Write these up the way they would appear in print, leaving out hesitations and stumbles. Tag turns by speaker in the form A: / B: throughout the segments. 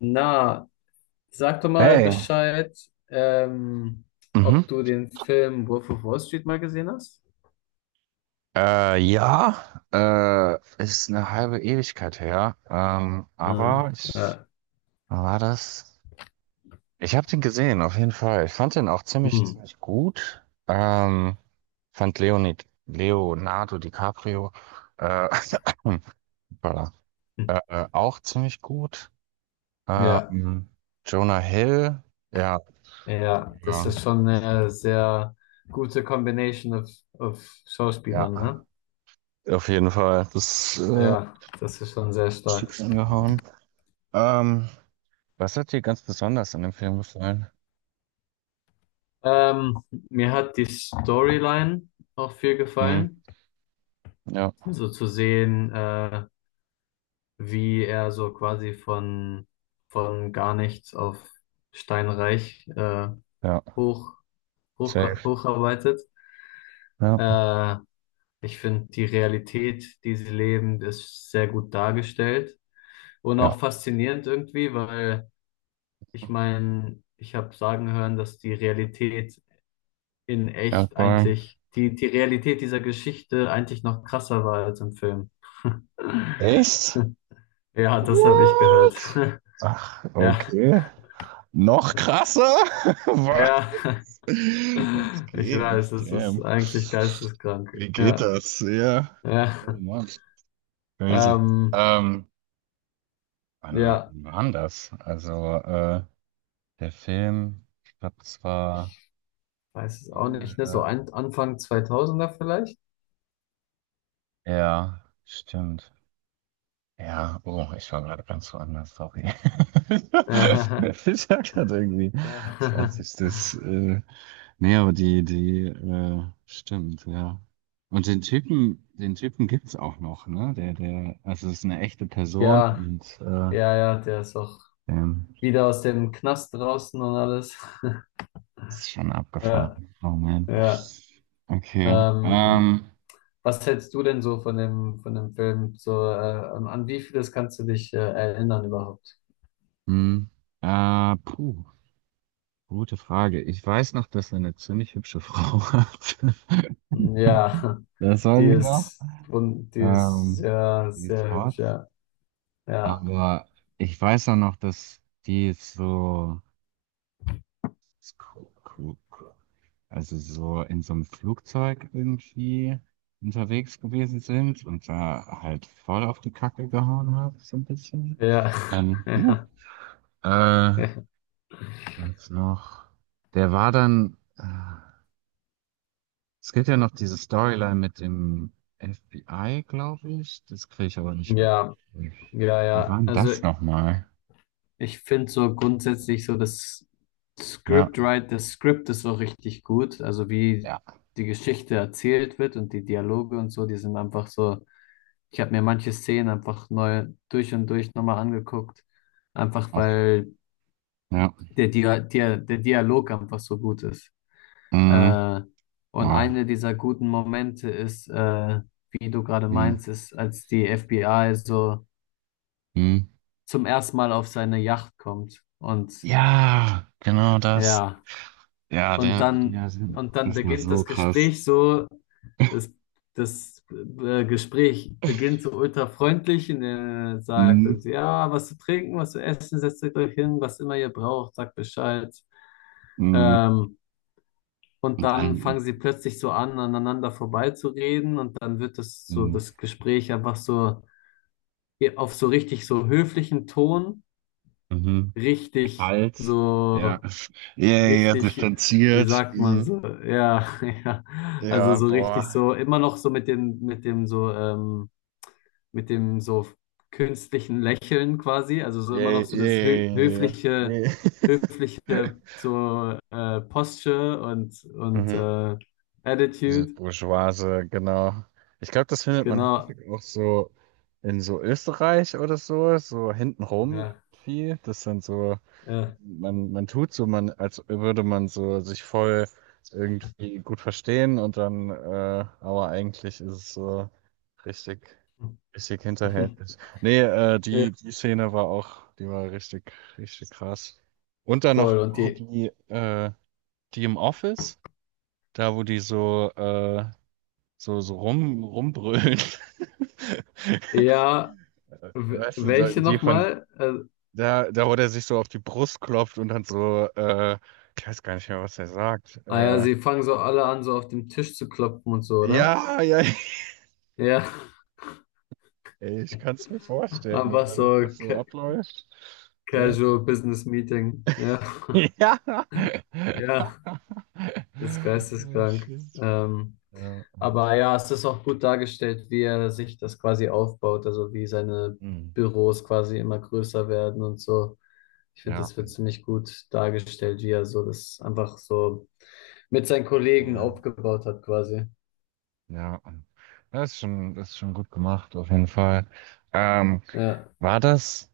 A: Na, sag doch mal
B: Hey,
A: Bescheid, ähm,
B: mhm.
A: ob du den Film Wolf of Wall Street mal gesehen hast.
B: Ja, ist eine halbe Ewigkeit her,
A: Ah,
B: aber
A: ja.
B: wann war das? Ich habe den gesehen, auf jeden Fall. Ich fand den auch ziemlich,
A: Hm.
B: ziemlich gut. Fand Leonardo DiCaprio, äh, voilà, auch ziemlich gut.
A: Ja,
B: Ähm, Jonah Hill, ja,
A: ja, das
B: ja,
A: ist schon eine sehr gute Combination of
B: ja,
A: Schauspielern, ne?
B: auf jeden Fall, das
A: Ja, das ist schon sehr stark.
B: Stück angehauen. Ähm, Was hat dir ganz besonders an dem Film gefallen?
A: Ähm, mir hat die Storyline auch viel
B: Hm,
A: gefallen.
B: ja,
A: So zu sehen, wie er so quasi von gar nichts auf steinreich
B: ja,
A: hoch,
B: safe.
A: hocharbeitet.
B: Ja,
A: Äh, ich finde, die Realität, die sie leben, ist sehr gut dargestellt und
B: ja,
A: auch faszinierend irgendwie, weil ich meine, ich habe sagen hören, dass die Realität in echt
B: Erdbeeren.
A: eigentlich, die Realität dieser Geschichte eigentlich noch krasser war als im Film.
B: Echt?
A: Ja, das habe ich
B: What?
A: gehört.
B: Ach,
A: Ja,
B: okay. Noch krasser? Was?
A: ja.
B: Was
A: Ich
B: geht?
A: weiß, es ist
B: Damn.
A: eigentlich geisteskrank.
B: Wie geht
A: Ja,
B: das? Ja. Oh
A: ja.
B: Mann. Crazy.
A: Ähm,
B: Ähm, wann
A: ja.
B: war denn das? Also, der Film, ich glaube, das war
A: Ich weiß es auch nicht, ne?
B: Ende.
A: So Anfang 2000er er vielleicht?
B: Ja, stimmt. Ja, oh, ich war gerade ganz woanders, sorry. Ich war gerade irgendwie
A: Ja,
B: 20. Nee, aber die, stimmt, ja. Und den Typen, gibt's auch noch, ne? Der, also es ist eine echte Person
A: ja,
B: und
A: ja, ja, der ist auch
B: ähm,
A: wieder aus dem Knast draußen und alles.
B: ist schon
A: Ja,
B: abgefahren. Oh man.
A: ja.
B: Okay.
A: Ähm, was hältst du denn so von dem Film? So, an wie vieles kannst du dich erinnern überhaupt?
B: Hm, puh, gute Frage. Ich weiß noch, dass er eine ziemlich hübsche Frau hat.
A: Ja,
B: Das weiß ich noch.
A: die ist
B: Ähm,
A: sehr,
B: die ist
A: sehr hübsch,
B: hart.
A: ja. Ja,
B: Aber ich weiß auch noch, dass die so, also so in so einem Flugzeug irgendwie unterwegs gewesen sind und da halt voll auf die Kacke gehauen hat, so ein bisschen.
A: ja,
B: Dann, äh,
A: ja,
B: was noch? Der war dann, es gibt ja noch diese Storyline mit dem FBI, glaube ich. Das kriege ich aber nicht mit.
A: ja, ja,
B: Wie war
A: ja.
B: denn
A: Also
B: das nochmal?
A: ich finde so grundsätzlich so das
B: Ja.
A: Das Skript ist so richtig gut. Also wie
B: Ja.
A: die Geschichte erzählt wird und die Dialoge und so, die sind einfach so. Ich habe mir manche Szenen einfach neu durch und durch nochmal angeguckt, einfach
B: Okay.
A: weil
B: Ja.
A: der Dialog einfach so gut ist.
B: Mhm.
A: Äh, und
B: Wow.
A: eine dieser guten Momente ist, wie du gerade
B: Mhm.
A: meinst, ist, als die FBI so
B: Mhm.
A: zum ersten Mal auf seine Yacht kommt und
B: Ja, genau das.
A: ja.
B: Ja,
A: Und
B: der,
A: dann,
B: der,
A: und dann
B: das war
A: beginnt
B: so
A: das
B: krass.
A: Gespräch so, das, das Gespräch beginnt so ultra freundlich und er sagt,
B: Mhm.
A: irgendwie, ja, was zu trinken, was zu essen, setzt euch hin, was immer ihr braucht, sagt Bescheid.
B: Mhm.
A: Ähm, und
B: Und
A: dann
B: dann
A: fangen sie plötzlich so an, aneinander vorbeizureden und dann wird das so,
B: mhm.
A: das Gespräch einfach so auf so richtig so höflichen Ton,
B: Mhm.
A: richtig
B: Kalt. Ja.
A: so
B: Yay, ja,
A: richtig, wie
B: distanziert.
A: sagt man
B: Mhm.
A: so, ja, ja, also
B: Ja,
A: so richtig
B: boah.
A: so, immer noch so, mit dem so künstlichen Lächeln quasi, also so immer noch
B: Yay,
A: so das
B: yay, yay. Yay.
A: höfliche so Posture und
B: Mhm. Dieses
A: Attitude,
B: Bourgeoise, genau. Ich glaube, das findet man häufig
A: genau,
B: auch so in so Österreich oder so, so hintenrum
A: ja,
B: viel. Das sind so,
A: ja.
B: man tut so, man, als würde man so sich voll irgendwie gut verstehen und dann, aber eigentlich ist es so richtig, richtig hinterhältig. Nee,
A: Ja,
B: die Szene war auch, die war richtig, richtig krass. Und dann noch
A: cool, und die,
B: die im Office, da wo die so, so, so rumbrüllen.
A: ja,
B: Weißt du, da,
A: welche
B: die von,
A: nochmal? Äh,
B: da, wo der sich so auf die Brust klopft und dann so, ich weiß gar nicht mehr, was er sagt.
A: ah ja,
B: Äh,
A: sie fangen so alle an, so auf dem Tisch zu klopfen und so, oder?
B: ja, ja,
A: Ja,
B: ey, ich kann es mir vorstellen, und
A: einfach
B: wenn das
A: so
B: was so abläuft.
A: Casual
B: Damn.
A: Business Meeting. Ja,
B: Ja.
A: ja, das ist
B: Oh,
A: geisteskrank.
B: shit.
A: Ähm,
B: Ja.
A: aber ja, es ist auch gut dargestellt, wie er sich das quasi aufbaut, also wie seine
B: Hm.
A: Büros quasi immer größer werden und so. Ich finde,
B: Ja.
A: das wird ziemlich gut dargestellt, wie er so das einfach so mit seinen Kollegen
B: Voll.
A: aufgebaut hat quasi.
B: Ja. Das ist schon gut gemacht, auf jeden Fall. Ähm,
A: Ja,
B: War das,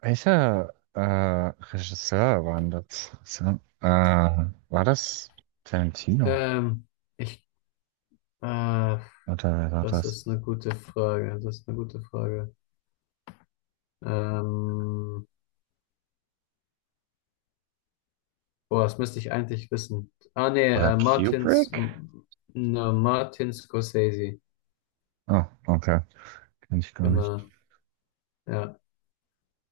B: welcher Regisseur war denn das? So, war das Tarantino?
A: ähm, ich, äh,
B: Oder wer war
A: das
B: das?
A: ist eine gute Frage. Das ist eine gute Frage. Ähm, Boah, das müsste ich eigentlich wissen. Ah, nee,
B: Oder Kubrick?
A: ne, Martin Scorsese.
B: Ah, okay. Kenn ich gar nicht.
A: Genau, ja.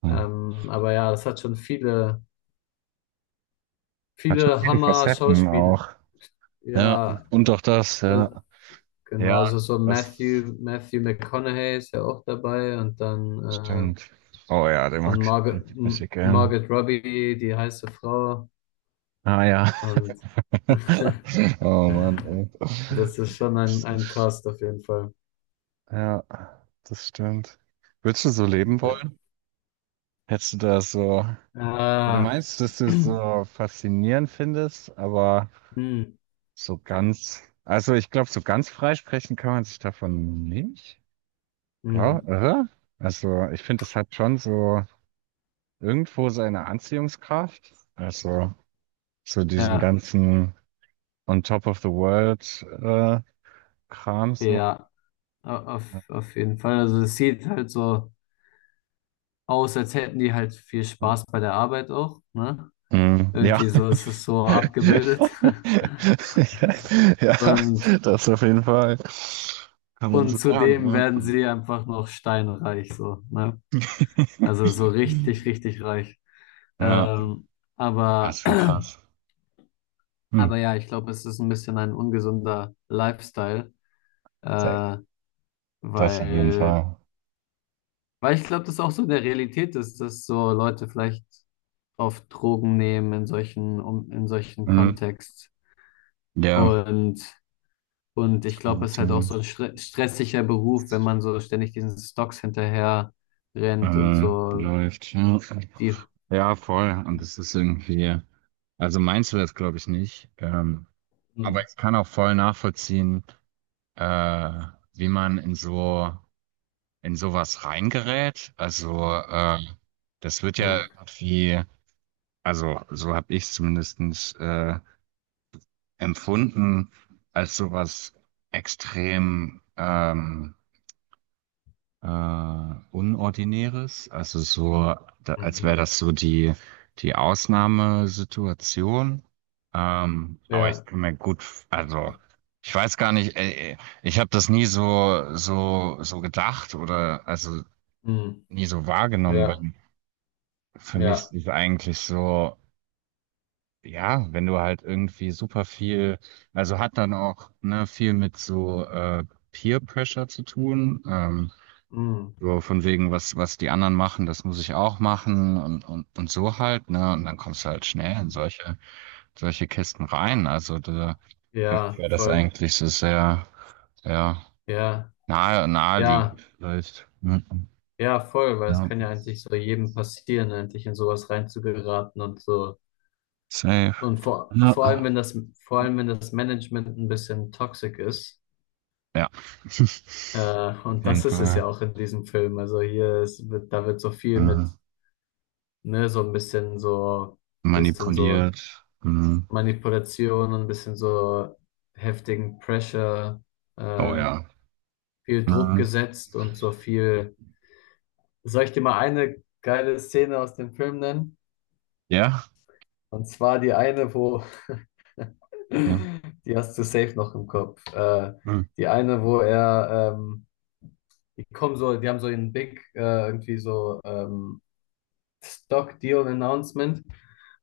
B: Hm.
A: Aber ja, das hat schon viele,
B: Hat schon
A: viele
B: viele Facetten
A: Hammer-Schauspiel.
B: auch. Ja,
A: Ja,
B: und auch das,
A: äh,
B: ja. Ja,
A: genau, so
B: das
A: Matthew McConaughey ist ja auch dabei und dann, äh,
B: stimmt. Oh ja, den
A: und
B: mag ich richtig bisschen gern.
A: Margot Robbie, die heiße Frau.
B: Ah ja.
A: Und
B: Oh Mann, ey.
A: das ist schon ein Cast auf jeden Fall.
B: Ja, das stimmt. Würdest du so leben
A: Ja.
B: wollen? Hättest du da so, du
A: Ah.
B: meinst, dass du es so faszinierend findest, aber
A: Hm,
B: so ganz, also ich glaube, so ganz freisprechen kann man sich davon nicht. Klar,
A: hm,
B: oder? Also ich finde, es hat schon so irgendwo seine Anziehungskraft. Also so diesen
A: ja,
B: ganzen on top of the world Kram so.
A: ja, auf jeden Fall. Also es sieht halt so aus, als hätten die halt viel Spaß bei der Arbeit auch, ne?
B: Hm, ja.
A: Irgendwie so ist es so abgebildet.
B: Ja,
A: Und,
B: das auf jeden Fall. Kann man
A: und
B: so sagen.
A: zudem
B: Ja.
A: werden sie einfach noch steinreich, so, ne? Also so richtig, richtig reich.
B: Ja,
A: Ähm,
B: das
A: aber,
B: ist schon krass. Hm.
A: aber ja, ich glaube, es ist ein bisschen ein ungesunder Lifestyle,
B: Sehr-
A: äh,
B: Das auf jeden
A: weil
B: Fall.
A: Weil ich glaube, das ist auch so in der Realität ist, dass so Leute vielleicht oft Drogen nehmen um, in solchen
B: Hm.
A: Kontext.
B: Ja,
A: Und, und ich glaube, es ist halt auch
B: Konnotation
A: so ein stressiger Beruf, wenn man so ständig diesen Stocks hinterher rennt und so
B: läuft. Ja.
A: die.
B: Ja, voll. Und das ist irgendwie, also meinst du das, glaube ich, nicht. Aber
A: Hm,
B: ich kann auch voll nachvollziehen, äh, wie man in sowas reingerät. Also, das wird ja
A: hm,
B: irgendwie, also so habe ich es zumindest äh, empfunden als sowas extrem äh, Unordinäres. Also so, da, als wäre
A: mhm.
B: das so die Ausnahmesituation. Aber ich
A: Ja,
B: kann mir gut, also ich weiß gar nicht, ich habe das nie so gedacht oder also
A: hm,
B: nie so wahrgenommen, weil
A: ja,
B: für mich
A: ja,
B: ist eigentlich so. Ja, wenn du halt irgendwie super viel, also hat dann auch ne, viel mit so Peer Pressure zu tun. Ähm,
A: hm,
B: so von wegen, was die anderen machen, das muss ich auch machen und so halt, ne? Und dann kommst du halt schnell in solche Kisten rein. Also da, für mich
A: ja,
B: wäre das
A: voll.
B: eigentlich so sehr, sehr
A: Ja, ja,
B: naheliegend vielleicht. Ja,
A: ja, voll, weil es
B: ja,
A: kann ja eigentlich so jedem passieren, eigentlich in sowas reinzugeraten und so.
B: safe.
A: Und
B: Ja,
A: vor allem, wenn das Management ein bisschen toxic ist,
B: ja. Auf
A: und
B: jeden
A: das ist es
B: Fall.
A: ja auch in diesem Film. Also hier da wird so viel mit, ne, so ein bisschen so
B: Manipuliert. Mhm.
A: Manipulation und ein bisschen so heftigen Pressure,
B: Oh
A: äh,
B: ja.
A: viel Druck
B: Mhm.
A: gesetzt und so viel. Soll ich dir mal eine geile Szene aus dem Film nennen?
B: Ja?
A: Und zwar die eine, wo
B: Okay.
A: die hast du safe noch im Kopf. Äh,
B: Mhm.
A: die eine, wo er, die haben so einen Big, irgendwie so Stock Deal Announcement.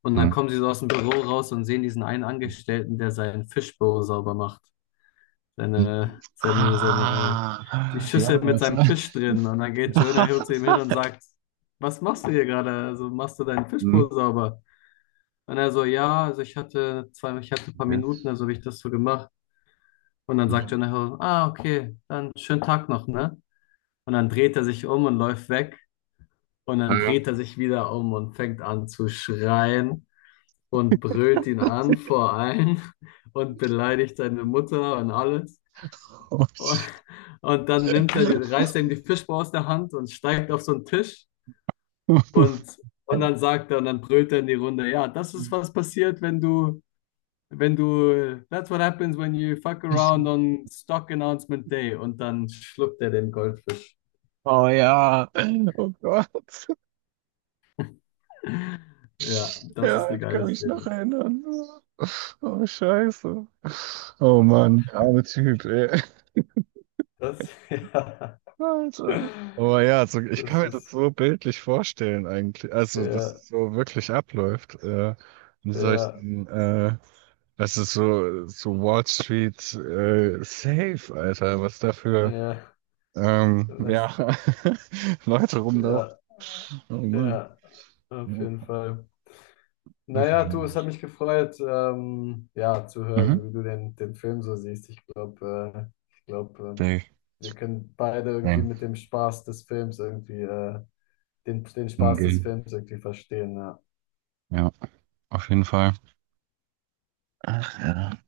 A: Und dann
B: Mhm.
A: kommen sie so aus dem Büro raus und sehen diesen einen Angestellten, der seinen Fishbowl sauber macht.
B: Mhm.
A: Seine, seine, seine, die
B: Ah, ja,
A: Schüssel mit
B: was?
A: seinem Fisch drin. Und dann geht Jonah Hill zu ihm hin und sagt: Was machst du hier gerade? Also machst du deinen
B: Mhm.
A: Fishbowl sauber? Und er so, ja, also ich hatte ein paar
B: Okay.
A: Minuten, also habe ich das so gemacht. Und dann sagt
B: Ja.
A: Jonah Hill: Ah, okay, dann schönen Tag noch, ne? Und dann dreht er sich um und läuft weg. Und dann
B: Ähm,
A: dreht er sich wieder um und fängt an zu schreien und brüllt ihn an vor allen und beleidigt seine Mutter und alles.
B: Oh,
A: Und, und dann nimmt er, reißt er ihm die Fischbar aus der Hand und steigt auf so einen Tisch und, und dann brüllt er in die Runde, ja, das ist, was passiert, wenn du that's what happens when you fuck around on Stock Announcement Day und dann schluckt er den Goldfisch.
B: oh ja, oh Gott,
A: Ja, das ist
B: ja,
A: eine
B: ich kann
A: geile
B: mich noch
A: Szene.
B: erinnern. Oh Scheiße. Oh Mann, der arme Typ, ey.
A: Das, ja,
B: Alter. Aber ja, also ich kann
A: das
B: mir das
A: ist,
B: so bildlich vorstellen eigentlich. Also, dass
A: ja,
B: es so wirklich abläuft. In
A: ja,
B: solchen, das ist so, so Wall Street safe, Alter. Was da für
A: ja, das,
B: ja, Leute rumlaufen.
A: ja,
B: Oh Mann.
A: ja, auf jeden Fall. Naja, du,
B: Mhm.
A: es hat mich gefreut, ja, zu hören, wie du den Film so siehst. Ich glaube, äh, ich glaube,
B: Safe.
A: äh, wir können beide irgendwie mit
B: Safe.
A: dem Spaß des Films irgendwie, den
B: Im
A: Spaß des Films irgendwie verstehen. Ja.
B: Ja, auf jeden Fall. Ach ja.